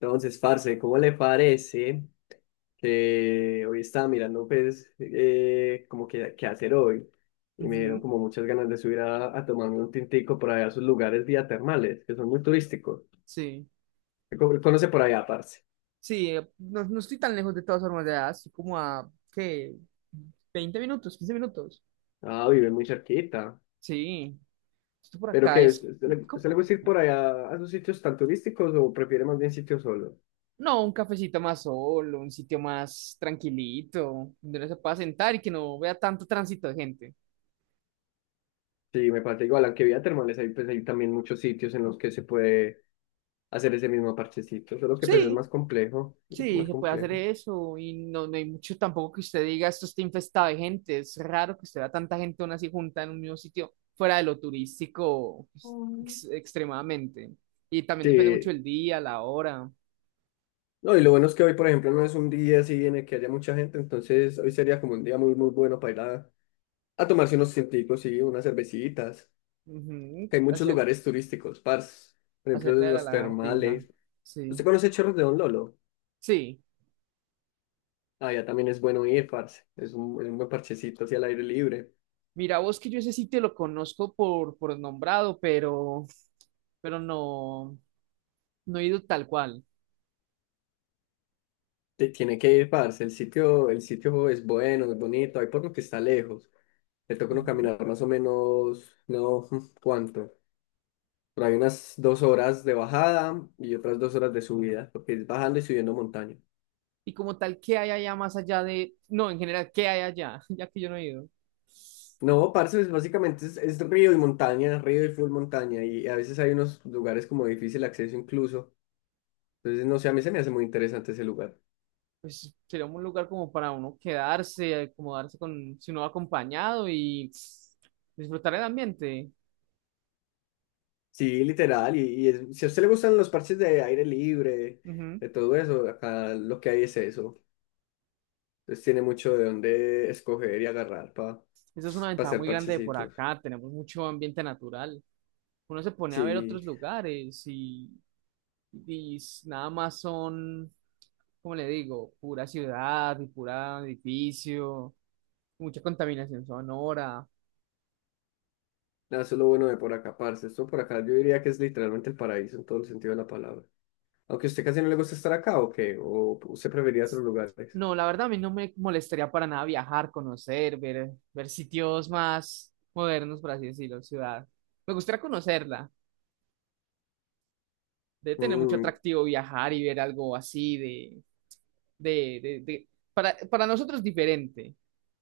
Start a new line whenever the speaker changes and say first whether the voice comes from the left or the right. left: Entonces, parce, ¿cómo le parece que hoy estaba mirando, pues, como que qué hacer hoy? Y me dieron
right: Ujú.
left: como muchas ganas de subir a tomarme un tintico por allá a sus lugares vía termales, que son muy turísticos.
right: Sí,
left: ¿Conoce por allá, parce?
right: sí, no, no estoy tan lejos de todas formas de allá, estoy como a, ¿qué? 20 minutos, 15 minutos.
left: Ah, vive muy cerquita.
right: Sí, esto por
left: ¿Pero
right: acá
left: qué?
right: es
left: ¿Usted usted le
right: como-
left: gusta ir por allá a esos sitios tan turísticos o prefiere más bien sitios solos?
right: no, un cafecito más solo, un sitio más tranquilito, donde uno se pueda sentar y que no vea tanto tránsito de gente.
left: Sí, me parece igual, aunque vía termales hay, pues, hay también muchos sitios en los que se puede hacer ese mismo parchecito, solo que pues es
right: Sí.
left: más complejo, mucho
right: Sí,
left: más
right: se puede hacer
left: complejo.
right: eso y no, no hay mucho tampoco que usted diga esto está infestado de gente. Es raro que usted vea tanta gente aún así junta en un mismo sitio, fuera de lo turístico pues, extremadamente. Y también depende mucho
left: Sí.
right: del día, la hora.
left: No, y lo bueno es que hoy, por ejemplo, no es un día así en el que haya mucha gente, entonces hoy sería como un día muy, muy bueno para ir a tomarse unos científicos y unas cervecitas.
right: Ujú.
left: Hay muchos
right: Hacer,
left: lugares turísticos, parce. Por ejemplo,
right: hacerle a la
left: los
right: lagartija.
left: termales. ¿Usted
right: Sí.
left: conoce Chorros de Don Lolo?
right: Sí.
left: Allá también es bueno ir, parce. Es un buen parchecito hacia el aire libre.
right: Mira, vos que yo ese sitio lo conozco por nombrado, pero no, no he ido tal cual.
left: Tiene que ir, parce. El sitio es bueno, es bonito. Hay por lo que está lejos. Le toca uno
right: Ujú.
left: caminar más o menos, no, ¿cuánto? Pero hay unas dos horas de bajada y otras dos horas de subida, porque es bajando y subiendo montaña.
right: Y como tal, ¿qué hay allá más allá de, no, en general, qué hay allá, ya que yo no he ido?
left: No, parce, básicamente es río y montaña, río y full montaña, y a veces hay unos lugares como de difícil acceso incluso. Entonces, no sé, a mí se me hace muy interesante ese lugar.
right: Pues sería un lugar como para uno quedarse, acomodarse con, si uno va acompañado y tss, disfrutar el ambiente.
left: Sí, literal, y si a usted le gustan los parches de aire libre,
right: Ujú.
left: de todo eso, acá lo que hay es eso. Entonces tiene mucho de dónde escoger y agarrar para
right: Eso es una ventaja
left: hacer
right: muy grande de por
left: parchecitos.
right: acá, tenemos mucho ambiente natural. Uno se pone a ver otros
left: Sí.
right: lugares, y nada más son, como le digo, pura ciudad y pura edificio, mucha contaminación sonora.
left: Nada, eso es lo bueno de por acá, parce. Esto por acá yo diría que es literalmente el paraíso en todo el sentido de la palabra. Aunque a usted casi no le gusta estar acá, ¿o qué? ¿O usted preferiría otros lugares?
right: No, la verdad a mí no me molestaría para nada viajar, conocer, ver, ver sitios más modernos, por así decirlo, ciudad. Me gustaría conocerla. Debe tener mucho
left: Mm,
right: atractivo viajar y ver algo así de, de, de- para nosotros diferente,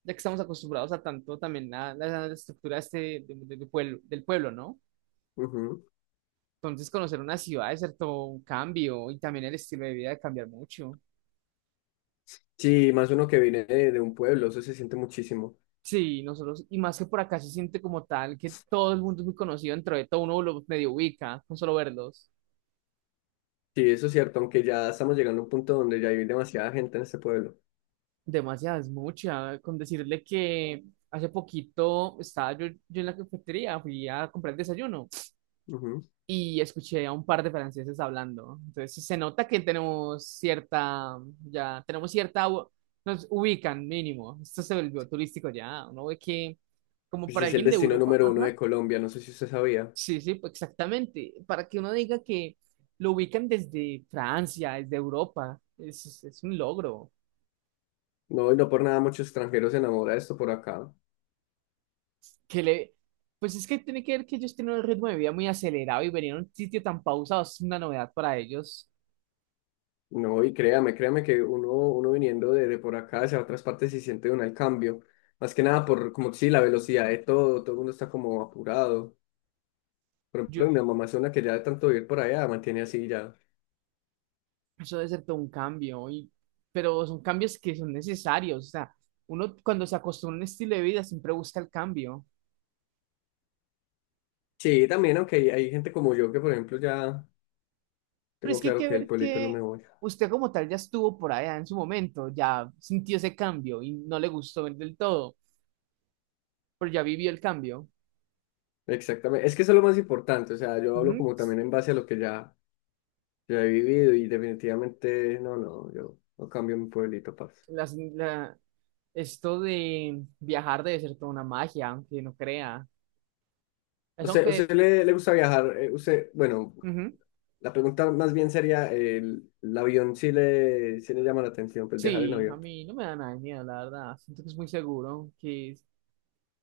right: ya que estamos acostumbrados a tanto también a, la estructura de pueblo, del pueblo, ¿no?
left: ujú.
right: Entonces conocer una ciudad es cierto un cambio y también el estilo de vida de cambiar mucho.
left: Sí, más uno que viene de un pueblo, eso se siente muchísimo.
right: Sí, nosotros, y más que por acá se siente como tal, que todo el mundo es muy conocido dentro de todo, uno lo medio ubica, con solo verlos.
left: Sí, eso es cierto, aunque ya estamos llegando a un punto donde ya hay demasiada gente en este pueblo.
right: Demasiado, es mucha, con decirle que hace poquito estaba yo en la cafetería, fui a comprar el desayuno
left: Ujú.
right: y escuché a un par de franceses hablando. Entonces se nota que tenemos cierta, ya tenemos cierta, nos ubican mínimo. Esto se volvió turístico ya, uno ve que como
left: Pues
right: para
left: es el
right: alguien de
left: destino
right: Europa,
left: número uno
right: ajá.
left: de Colombia, no sé si usted sabía.
right: Sí, sí, pues, exactamente. Para que uno diga que lo ubican desde Francia, desde Europa, es un logro.
left: No, y no por nada muchos extranjeros se enamoran de esto por acá.
right: Que le, pues es que tiene que ver que ellos tienen un ritmo de vida muy acelerado y venir a un sitio tan pausado es una novedad para ellos.
left: No, y créame, créame que uno, uno viniendo de por acá hacia otras partes se siente un el cambio. Más que nada por, como sí, la velocidad de todo, todo el mundo está como apurado. Por
right: Yo,
left: ejemplo, mi mamá es una que ya de tanto vivir por allá mantiene así ya.
right: eso debe ser todo un cambio, y, pero son cambios que son necesarios. O sea, uno cuando se acostumbra a un estilo de vida siempre busca el cambio.
left: Sí, también, aunque hay gente como yo que, por ejemplo, ya
right: Pero
left: tengo
right: es que hay
left: claro
right: que
left: que del
right: ver
left: pueblito no me
right: que
left: voy.
right: usted como tal ya estuvo por allá en su momento, ya sintió ese cambio y no le gustó del todo. Pero ya viví el cambio.
left: Exactamente, es que eso es lo más importante, o sea, yo hablo
right: Ujú.
left: como también en base a lo que ya he vivido y definitivamente, no, no, yo no cambio mi pueblito, parce.
right: Las- la- Esto de viajar debe ser toda una magia, aunque no crea. Es
left: O sea, ¿usted
right: aunque,
left: le gusta viajar? Usted, bueno,
right: ujú,
left: la pregunta más bien sería, el avión sí le llama la atención, pues viajar en
right: sí, a
left: avión.
right: mí no me da nada de miedo, la verdad. Siento que es muy seguro,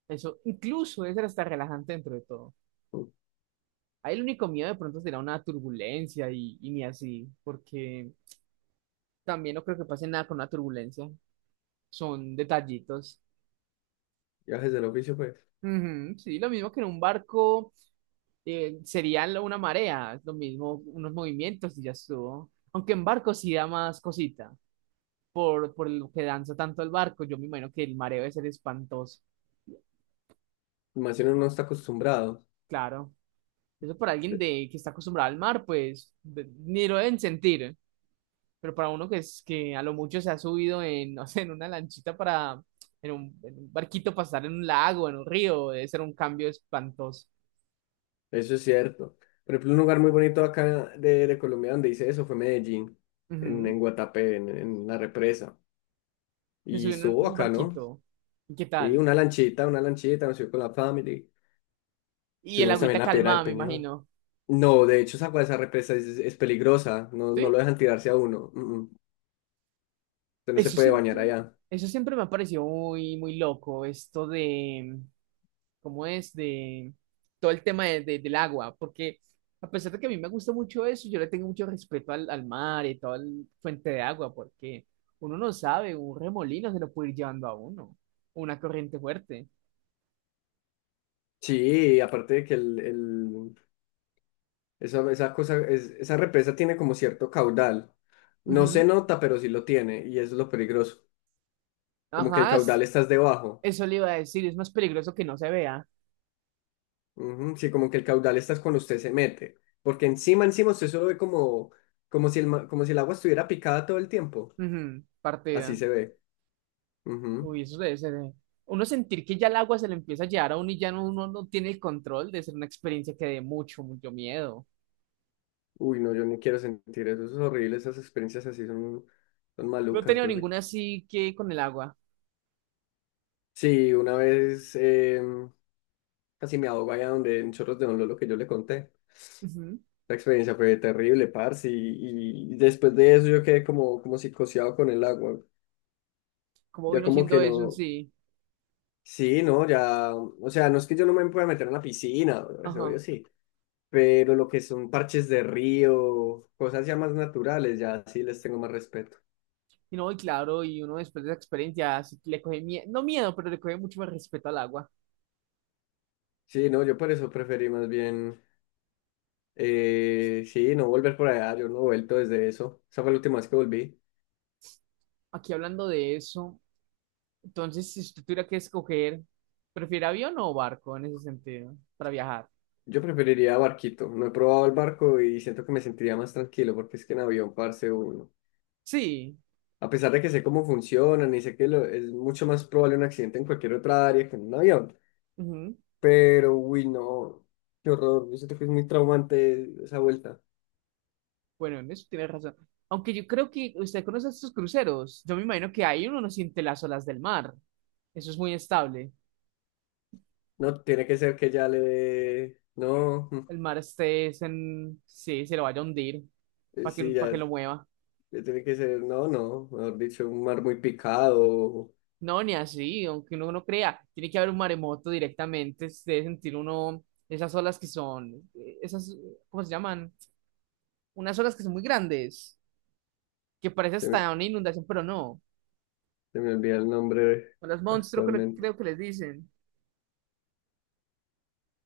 right: eso incluso debe ser hasta relajante dentro de todo.
left: Mm.
right: Ahí el único miedo de pronto será una turbulencia y ni así, porque también no creo que pase nada con una turbulencia. Son detallitos.
left: Viajes del oficio, pues.
right: Ujú, sí, lo mismo que en un barco sería una marea, lo mismo, unos movimientos y ya estuvo. Aunque en barco sí da más cosita, por lo que danza tanto el barco, yo me imagino que el mareo debe ser espantoso,
left: Más si uno no está acostumbrado.
right: claro. Eso para alguien
left: De-
right: de, que está acostumbrado al mar, pues ni lo deben sentir, pero para uno que, es, que a lo mucho se ha subido en, no sé, en una lanchita para, en en un barquito para estar en un lago, en un río, debe ser un cambio espantoso.
left: Eso es cierto. Por ejemplo, un lugar muy bonito acá de Colombia donde hice eso fue Medellín,
right: Ujú.
left: en Guatapé, en la represa.
right: Se
left: Y
right: subió en
left: estuvo
right: un
left: acá, ¿no?
right: barquito, ¿y qué
left: Sí,
right: tal?
left: una lanchita, nos fuimos con la family.
right: Y el
left: Subimos también
right: agüita
left: la Piedra del
right: calmada, me
left: Peñón.
right: imagino.
left: No, de hecho, esa, agua de esa represa es peligrosa. No, no
right: ¿Sí?
left: lo dejan tirarse a uno. Mm, mm. Usted no se
right: Eso
left: puede bañar
right: siempre,
left: allá.
right: eso siempre me ha parecido muy, muy loco, esto de, ¿cómo es? De todo el tema del agua, porque a pesar de que a mí me gusta mucho eso, yo le tengo mucho respeto al, al mar y toda la fuente de agua, porque uno no sabe, un remolino se lo puede ir llevando a uno, una corriente fuerte.
left: Sí, aparte de que esa, esa cosa, esa represa tiene como cierto caudal. No se
right: Ujú.
left: nota, pero sí lo tiene, y eso es lo peligroso. Como que el
right: Ajá,
left: caudal estás debajo.
right: eso le iba a decir, es más peligroso que no se vea.
left: Ujú. Sí, como que el caudal estás cuando usted se mete. Porque encima usted solo ve como, como si el agua estuviera picada todo el tiempo.
right: Ujú.
left: Así
right: Partida.
left: se ve. Ujú.
right: Uy, eso debe ser. Uno sentir que ya el agua se le empieza a llevar a uno y ya no, uno no tiene el control de ser una experiencia que dé mucho, mucho miedo.
left: Uy, no, yo no quiero sentir eso. Eso es horrible. Esas experiencias así son
right: No he
left: malucas.
right: tenido ninguna así que con el agua.
left: Sí, una vez casi me ahogo allá donde en Chorros de Don Lolo que yo le conté.
right: Ujú.
left: La experiencia fue terrible, parce, y después de eso yo quedé como, como psicoseado con el agua.
right: ¿Cómo
left: Ya
right: vino
left: como
right: siendo
left: que
right: eso en
left: no,
right: sí?
left: sí, no, ya, o sea, no es que yo no me pueda meter en la piscina, eso obvio
right: Ajá.
left: sí, pero lo que son parches de río, cosas ya más naturales, ya sí les tengo más respeto.
right: Y no, y claro, y uno después de esa experiencia así que le coge miedo, no miedo, pero le coge mucho más respeto al agua.
left: Sí, no, yo por eso preferí más bien, sí, no volver por allá, yo no he vuelto desde eso, esa fue la última vez que volví.
right: Aquí hablando de eso, entonces si usted tuviera que escoger, ¿prefiere avión o barco en ese sentido para viajar?
left: Yo preferiría barquito, no he probado el barco y siento que me sentiría más tranquilo porque es que en avión, parce, uno.
right: Sí.
left: A pesar de que sé cómo funcionan y sé que es mucho más probable un accidente en cualquier otra área que en un avión.
right: Ujú.
left: Pero, uy, no, qué horror. Yo siento que es muy traumante esa vuelta.
right: Bueno, en eso tienes razón. Aunque yo creo que usted conoce estos cruceros. Yo me imagino que ahí uno no siente las olas del mar. Eso es muy estable.
left: No, tiene que ser que ya no,
right: El mar este es en... Sí, se lo vaya a hundir
left: sí,
right: para que lo mueva.
left: ya tiene que ser. No, no, mejor dicho, un mar muy picado.
right: No, ni así, aunque uno no crea. Tiene que haber un maremoto directamente. Se debe sentir uno esas olas que son... Esas, ¿cómo se llaman? Unas olas que son muy grandes. Que parece
left: Se me,
right: hasta una inundación, pero no.
left: se me olvida el nombre
right: Olas monstruo, creo
left: actualmente.
right: creo que les dicen.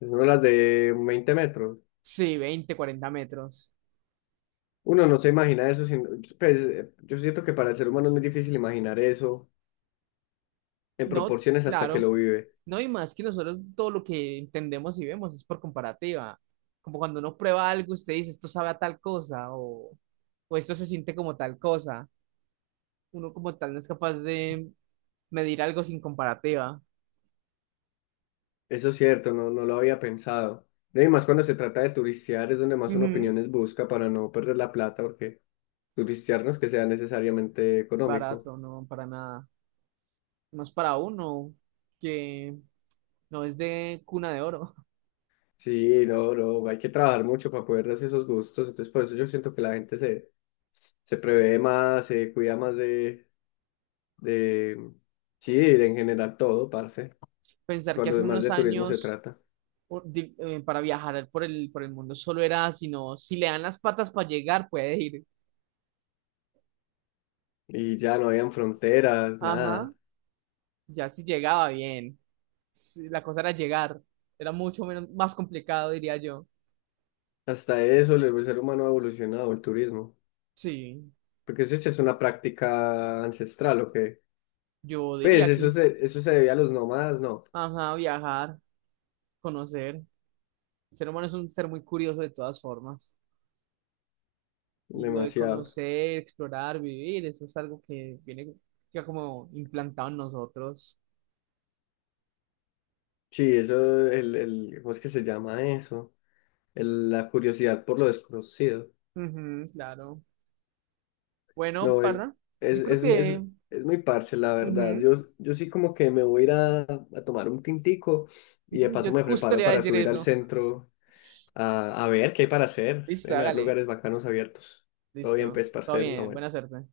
left: Es una de las de 20 metros.
right: Sí, 20, 40 metros.
left: Uno no se imagina eso. Sin, pues, yo siento que para el ser humano es muy difícil imaginar eso en
right: No,
left: proporciones hasta que
right: claro.
left: lo vive.
right: No y más que nosotros todo lo que entendemos y vemos es por comparativa. Como cuando uno prueba algo, usted dice, esto sabe a tal cosa o esto se siente como tal cosa. Uno como tal no es capaz de medir algo sin comparativa.
left: Eso es cierto, no, no lo había pensado. No, y más cuando se trata de turistear es donde más uno
right: Ujú.
left: opiniones busca para no perder la plata, porque turistear no es que sea necesariamente económico.
right: Barato, no, para nada. Más para uno que no es de cuna de oro.
left: Sí, no, no, hay que trabajar mucho para poder darse esos gustos. Entonces, por eso yo siento que la gente se, se prevé más, se cuida más de, sí, de en general todo, parce. Y
right: Pensar que
left: cuando
right: hace
left: más
right: unos
left: de turismo se
right: años
left: trata.
right: para viajar por el mundo solo era, sino si le dan las patas para llegar, puede ir.
left: Y ya no habían fronteras,
right: Ajá,
left: nada.
right: ya si llegaba bien. Sí, la cosa era llegar. Era mucho menos, más complicado, diría yo.
left: Hasta eso, el ser humano ha evolucionado, el turismo.
right: Sí,
left: Porque eso sí es una práctica ancestral, ¿o qué?
right: yo
left: Pues
right: diría que es,
left: eso se debía a los nómadas, no,
right: ajá, viajar, conocer. El ser humano es un ser muy curioso de todas formas. Y lo de
left: demasiado.
right: conocer, explorar, vivir, eso es algo que viene ya como implantado en nosotros.
left: Sí, eso, ¿cómo es que se llama eso? La curiosidad por lo desconocido.
right: Ujú, claro. Bueno,
left: No,
right: parra,
left: es,
right: yo creo
left: es, es,
right: que...
left: es muy parche, la verdad.
right: ujú,
left: Yo sí como que me voy a ir a tomar un tintico y de
right: ujú, yo
left: paso me
right: justo le
left: preparo
right: iba a
left: para
right: decir
left: subir al
right: eso.
left: centro a ver qué hay para hacer.
right: Listo,
left: Deben haber
right: hágale.
left: lugares bacanos abiertos. Todo bien,
right: Listo.
left: pues,
right: Todo
left: parcero, la
right: bien, buena
left: buena.
right: suerte.